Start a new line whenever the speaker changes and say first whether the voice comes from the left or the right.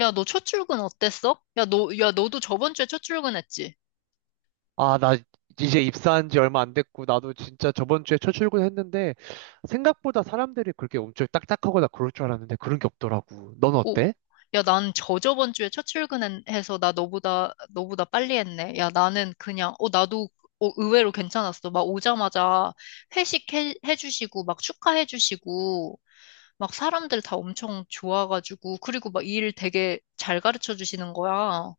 left: 야, 너 첫 출근 어땠어? 야, 너도 저번 주에 첫 출근했지?
right: 아, 나 이제 입사한 지 얼마 안 됐고, 나도 진짜 저번 주에 첫 출근했는데, 생각보다 사람들이 그렇게 엄청 딱딱하거나 그럴 줄 알았는데, 그런 게 없더라고. 넌
left: 오,
right: 어때?
left: 야, 난 저저번 주에 첫 출근해서 나 너보다 빨리 했네. 야, 나는 그냥, 나도 의외로 괜찮았어. 막 오자마자 회식 해주시고, 막 축하해주시고, 막 사람들 다 엄청 좋아가지고, 그리고 막 일 되게 잘 가르쳐 주시는 거야.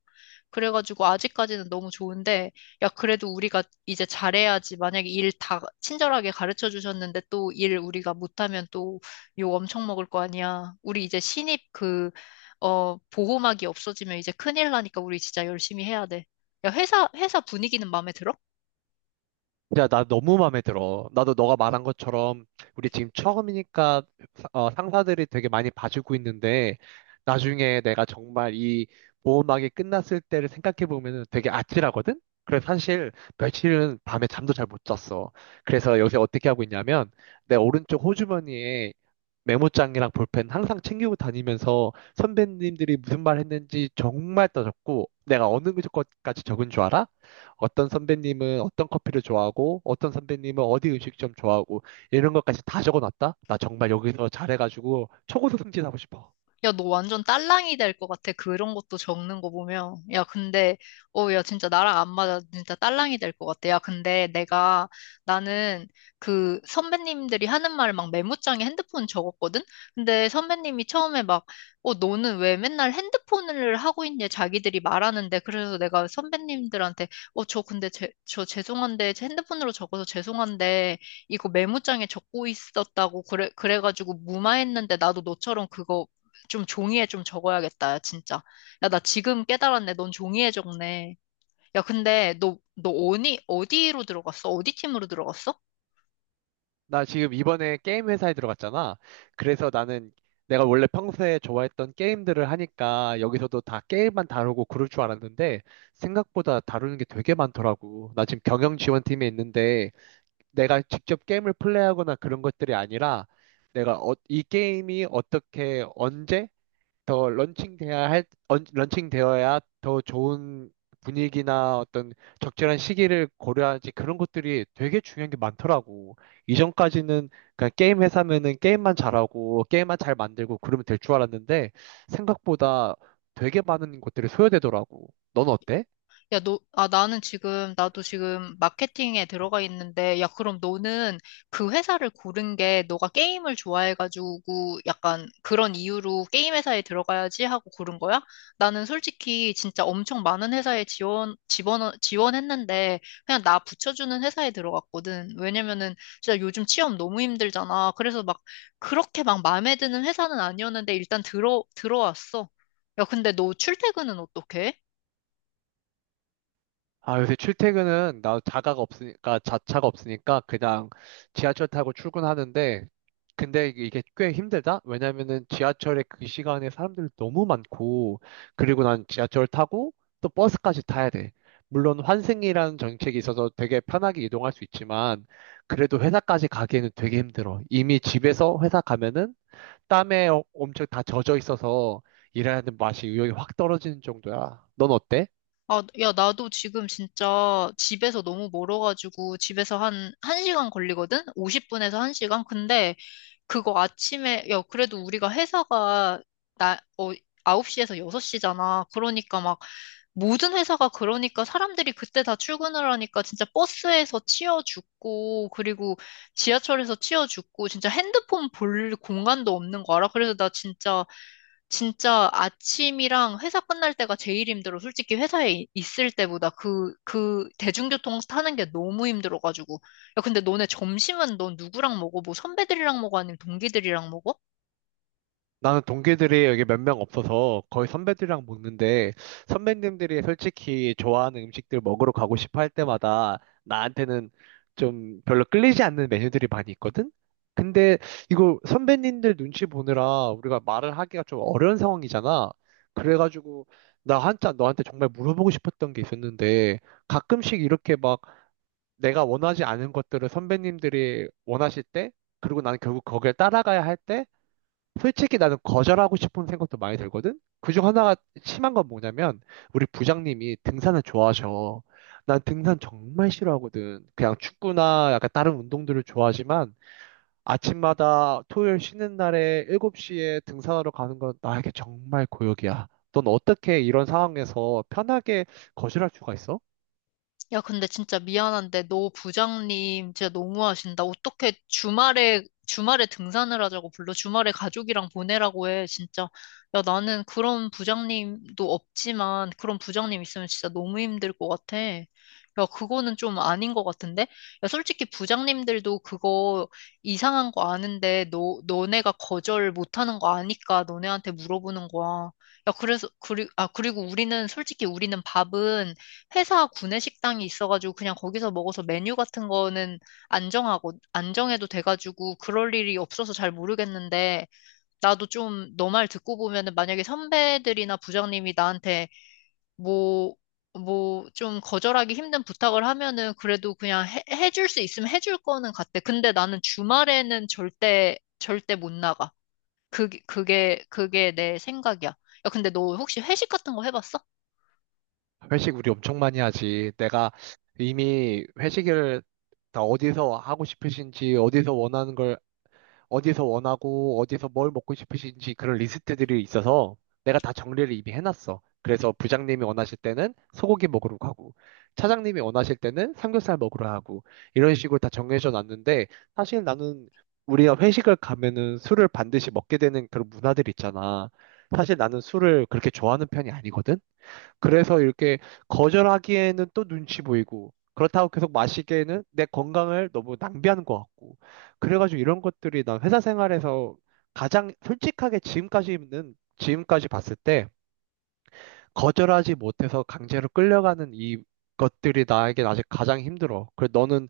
left: 그래가지고 아직까지는 너무 좋은데, 야, 그래도 우리가 이제 잘해야지. 만약에 일 다 친절하게 가르쳐 주셨는데 또 일 우리가 못하면 또 욕 엄청 먹을 거 아니야. 우리 이제 신입 보호막이 없어지면 이제 큰일 나니까 우리 진짜 열심히 해야 돼. 야, 회사, 회사 분위기는 마음에 들어?
right: 야, 나 너무 마음에 들어. 나도 너가 말한 것처럼, 우리 지금 처음이니까 상사들이 되게 많이 봐주고 있는데, 나중에 내가 정말 이 보험하게 끝났을 때를 생각해 보면 되게 아찔하거든? 그래서 사실 며칠은 밤에 잠도 잘 못 잤어. 그래서 요새 어떻게 하고 있냐면, 내 오른쪽 호주머니에 메모장이랑 볼펜 항상 챙기고 다니면서 선배님들이 무슨 말 했는지 정말 따졌고 내가 어느 것까지 적은 줄 알아? 어떤 선배님은 어떤 커피를 좋아하고 어떤 선배님은 어디 음식점 좋아하고 이런 것까지 다 적어놨다? 나 정말 여기서 잘해가지고 초고속 승진하고 싶어.
left: 야, 너 완전 딸랑이 될 것 같아. 그런 것도 적는 거 보면. 야, 근데, 야, 진짜 나랑 안 맞아. 진짜 딸랑이 될 것 같아. 야, 근데 나는 그 선배님들이 하는 말 막 메모장에 핸드폰 적었거든? 근데 선배님이 처음에 막, 어, 너는 왜 맨날 핸드폰을 하고 있냐? 자기들이 말하는데. 그래서 내가 선배님들한테, 어, 저 근데 저 죄송한데, 제 핸드폰으로 적어서 죄송한데, 이거 메모장에 적고 있었다고 그래가지고 무마했는데 나도 너처럼 그거 좀 종이에 좀 적어야겠다, 야, 진짜. 야, 나 지금 깨달았네. 넌 종이에 적네. 야, 근데 너 어디로 들어갔어? 어디 팀으로 들어갔어?
right: 나 지금 이번에 게임 회사에 들어갔잖아. 그래서 나는 내가 원래 평소에 좋아했던 게임들을 하니까 여기서도 다 게임만 다루고 그럴 줄 알았는데 생각보다 다루는 게 되게 많더라고. 나 지금 경영 지원팀에 있는데 내가 직접 게임을 플레이하거나 그런 것들이 아니라 내가 이 게임이 어떻게 언제 더 런칭돼야 할, 런칭되어야 더 좋은 분위기나 어떤 적절한 시기를 고려하지 는 그런 것들이 되게 중요한 게 많더라고. 이전까지는 그냥 게임 회사면은 게임만 잘하고 게임만 잘 만들고 그러면 될 줄 알았는데 생각보다 되게 많은 것들이 소요되더라고. 넌 어때?
left: 야, 나도 지금 마케팅에 들어가 있는데, 야, 그럼 너는 그 회사를 고른 게 너가 게임을 좋아해가지고 약간 그런 이유로 게임 회사에 들어가야지 하고 고른 거야? 나는 솔직히 진짜 엄청 많은 회사에 지원했는데, 그냥 나 붙여주는 회사에 들어갔거든. 왜냐면은 진짜 요즘 취업 너무 힘들잖아. 그래서 막 그렇게 막 마음에 드는 회사는 아니었는데, 일단 들어왔어. 야, 근데 너 출퇴근은 어떻게 해?
right: 아, 요새 출퇴근은 나 자가가 없으니까, 자차가 없으니까 그냥 지하철 타고 출근하는데, 근데 이게 꽤 힘들다? 왜냐면은 지하철에 그 시간에 사람들 이 너무 많고, 그리고 난 지하철 타고 또 버스까지 타야 돼. 물론 환승이라는 정책이 있어서 되게 편하게 이동할 수 있지만, 그래도 회사까지 가기에는 되게 힘들어. 이미 집에서 회사 가면은 땀에 엄청 다 젖어 있어서 일하는 맛이 의욕이 확 떨어지는 정도야. 넌 어때?
left: 아, 야, 나도 지금 진짜 집에서 너무 멀어가지고 집에서 한시간 걸리거든? 50분에서 한 시간 근데 그거 아침에, 야, 그래도 우리가 회사가 나, 어, 9시에서 6시잖아. 그러니까 막 모든 회사가 그러니까 사람들이 그때 다 출근을 하니까 진짜 버스에서 치여 죽고 그리고 지하철에서 치여 죽고 진짜 핸드폰 볼 공간도 없는 거 알아? 그래서 나 진짜 진짜 아침이랑 회사 끝날 때가 제일 힘들어. 솔직히 회사에 있을 때보다 그 대중교통 타는 게 너무 힘들어가지고. 야, 근데 너네 점심은 넌 누구랑 먹어? 뭐 선배들이랑 먹어? 아니면 동기들이랑 먹어?
right: 나는 동기들이 여기 몇 명 없어서 거의 선배들이랑 먹는데 선배님들이 솔직히 좋아하는 음식들 먹으러 가고 싶어 할 때마다 나한테는 좀 별로 끌리지 않는 메뉴들이 많이 있거든? 근데 이거 선배님들 눈치 보느라 우리가 말을 하기가 좀 어려운 상황이잖아. 그래가지고 나 한참 너한테 정말 물어보고 싶었던 게 있었는데 가끔씩 이렇게 막 내가 원하지 않은 것들을 선배님들이 원하실 때 그리고 나는 결국 거기에 따라가야 할때 솔직히 나는 거절하고 싶은 생각도 많이 들거든? 그 중 하나가 심한 건 뭐냐면, 우리 부장님이 등산을 좋아하셔. 난 등산 정말 싫어하거든. 그냥 축구나 약간 다른 운동들을 좋아하지만, 아침마다 토요일 쉬는 날에 7시에 등산하러 가는 건 나에게 정말 고역이야. 넌 어떻게 이런 상황에서 편하게 거절할 수가 있어?
left: 야, 근데 진짜 미안한데, 너 부장님 진짜 너무하신다. 어떻게 주말에, 주말에 등산을 하자고 불러? 주말에 가족이랑 보내라고 해, 진짜. 야, 나는 그런 부장님도 없지만, 그런 부장님 있으면 진짜 너무 힘들 것 같아. 야, 그거는 좀 아닌 것 같은데? 야, 솔직히 부장님들도 그거 이상한 거 아는데, 너네가 거절 못하는 거 아니까 너네한테 물어보는 거야. 야, 그리고 솔직히 우리는 밥은 회사 구내 식당이 있어가지고 그냥 거기서 먹어서 메뉴 같은 거는 안정하고 안정해도 돼가지고 그럴 일이 없어서 잘 모르겠는데 나도 좀 너 말 듣고 보면은 만약에 선배들이나 부장님이 나한테 뭐 뭐 좀 거절하기 힘든 부탁을 하면은 그래도 그냥 해줄 수 있으면 해줄 거는 같아. 근데 나는 주말에는 절대 절대 못 나가. 그게 내 생각이야. 야, 근데 너 혹시 회식 같은 거 해봤어?
right: 회식 우리 엄청 많이 하지. 내가 이미 회식을 다 어디서 하고 싶으신지, 어디서 원하는 걸 어디서 원하고 어디서 뭘 먹고 싶으신지 그런 리스트들이 있어서 내가 다 정리를 이미 해놨어. 그래서 부장님이 원하실 때는 소고기 먹으러 가고 차장님이 원하실 때는 삼겹살 먹으러 하고 이런 식으로 다 정해져 놨는데 사실 나는 우리가 회식을 가면은 술을 반드시 먹게 되는 그런 문화들 있잖아. 사실 나는 술을 그렇게 좋아하는 편이 아니거든. 그래서 이렇게 거절하기에는 또 눈치 보이고, 그렇다고 계속 마시기에는 내 건강을 너무 낭비하는 것 같고. 그래가지고 이런 것들이 난 회사 생활에서 가장 솔직하게 지금까지는, 지금까지 봤을 때, 거절하지 못해서 강제로 끌려가는 이 것들이 나에게 아직 가장 힘들어. 그래, 너는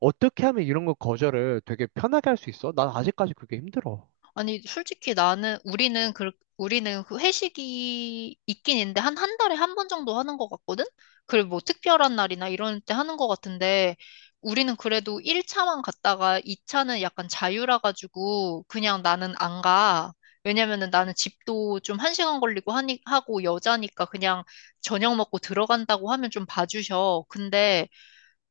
right: 어떻게 하면 이런 거 거절을 되게 편하게 할 수 있어? 난 아직까지 그게 힘들어.
left: 아니, 솔직히 우리는 그 회식이 있긴 있는데, 한, 한 달에 한 번 정도 하는 것 같거든? 그리고 뭐 특별한 날이나 이런 때 하는 것 같은데, 우리는 그래도 1차만 갔다가 2차는 약간 자유라가지고, 그냥 나는 안 가. 왜냐면은 나는 집도 좀 한 시간 걸리고 하고 여자니까 그냥 저녁 먹고 들어간다고 하면 좀 봐주셔. 근데,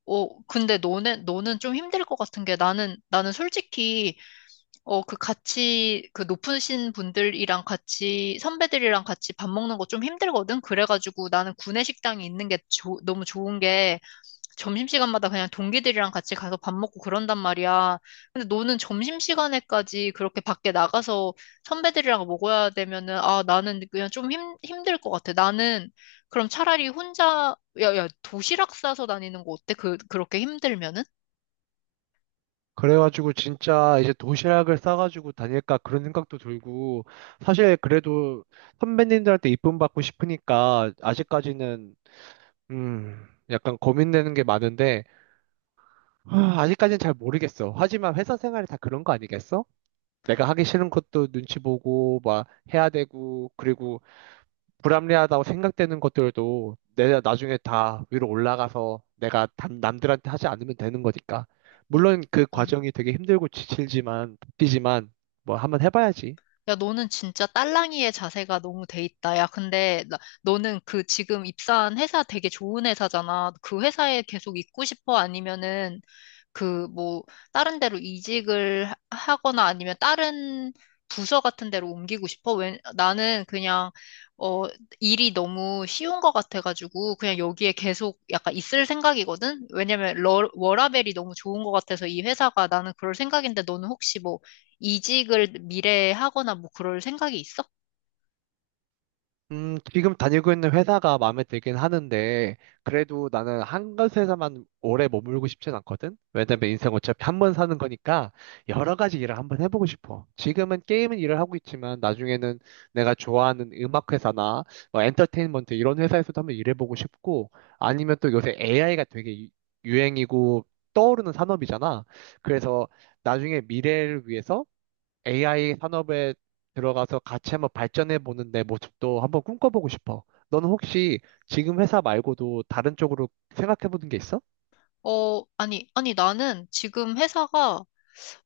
left: 근데 너는 좀 힘들 것 같은 게 나는 솔직히 그 높으신 분들이랑 같이, 선배들이랑 같이 밥 먹는 거 좀 힘들거든? 그래가지고 나는 구내식당이 있는 게 너무 좋은 게 점심시간마다 그냥 동기들이랑 같이 가서 밥 먹고 그런단 말이야. 근데 너는 점심시간에까지 그렇게 밖에 나가서 선배들이랑 먹어야 되면은, 아, 나는 그냥 좀 힘들 것 같아. 나는 그럼 차라리 혼자, 야, 도시락 싸서 다니는 거 어때? 그렇게 힘들면은?
right: 그래가지고 진짜 이제 도시락을 싸가지고 다닐까 그런 생각도 들고 사실 그래도 선배님들한테 이쁨 받고 싶으니까 아직까지는 음 약간 고민되는 게 많은데 아, 아직까지는 잘 모르겠어. 하지만 회사 생활이 다 그런 거 아니겠어? 내가 하기 싫은 것도 눈치 보고 막 해야 되고 그리고 불합리하다고 생각되는 것들도 내가 나중에 다 위로 올라가서 내가 남들한테 하지 않으면 되는 거니까.
left: 예.
right: 물론 그
left: 음.
right: 과정이 되게 힘들고 지칠지만 지만 뭐 한번 해봐야지.
left: 야, 너는 진짜 딸랑이의 자세가 너무 돼 있다. 야, 근데 너는 그 지금 입사한 회사 되게 좋은 회사잖아. 그 회사에 계속 있고 싶어? 아니면은 그 뭐 다른 데로 이직을 하거나 아니면 다른 부서 같은 데로 옮기고 싶어? 왜, 나는 그냥 어 일이 너무 쉬운 것 같아가지고 그냥 여기에 계속 약간 있을 생각이거든? 왜냐면 워라밸이 너무 좋은 것 같아서 이 회사가 나는 그럴 생각인데 너는 혹시 뭐 이직을 미래에 하거나 뭐 그럴 생각이 있어?
right: 지금 다니고 있는 회사가 마음에 들긴 하는데, 그래도 나는 한 가지 회사만 오래 머물고 싶진 않거든? 왜냐면 인생 어차피 한 번 사는 거니까, 여러 가지 일을 한번 해보고 싶어. 지금은 게임은 일을 하고 있지만, 나중에는 내가 좋아하는 음악 회사나, 뭐 엔터테인먼트 이런 회사에서도 한번 일해보고 싶고, 아니면 또 요새 AI가 되게 유행이고, 떠오르는 산업이잖아. 그래서 나중에 미래를 위해서 AI 산업에 들어가서 같이 한번 발전해 보는 내 모습도 한번 꿈꿔보고 싶어. 너는 혹시 지금 회사 말고도 다른 쪽으로 생각해 보는 게 있어?
left: 아니, 아니, 나는 지금 회사가,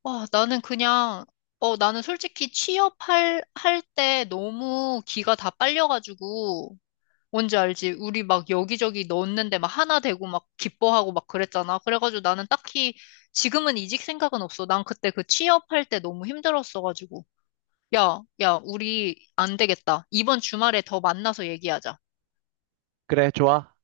left: 와, 나는 그냥, 나는 솔직히 할 때 너무 기가 다 빨려가지고, 뭔지 알지? 우리 막 여기저기 넣었는데 막 하나 되고 막 기뻐하고 막 그랬잖아. 그래가지고 나는 딱히 지금은 이직 생각은 없어. 난 그때 그 취업할 때 너무 힘들었어가지고. 야, 야, 우리 안 되겠다. 이번 주말에 더 만나서 얘기하자.
right: 그래, 좋아.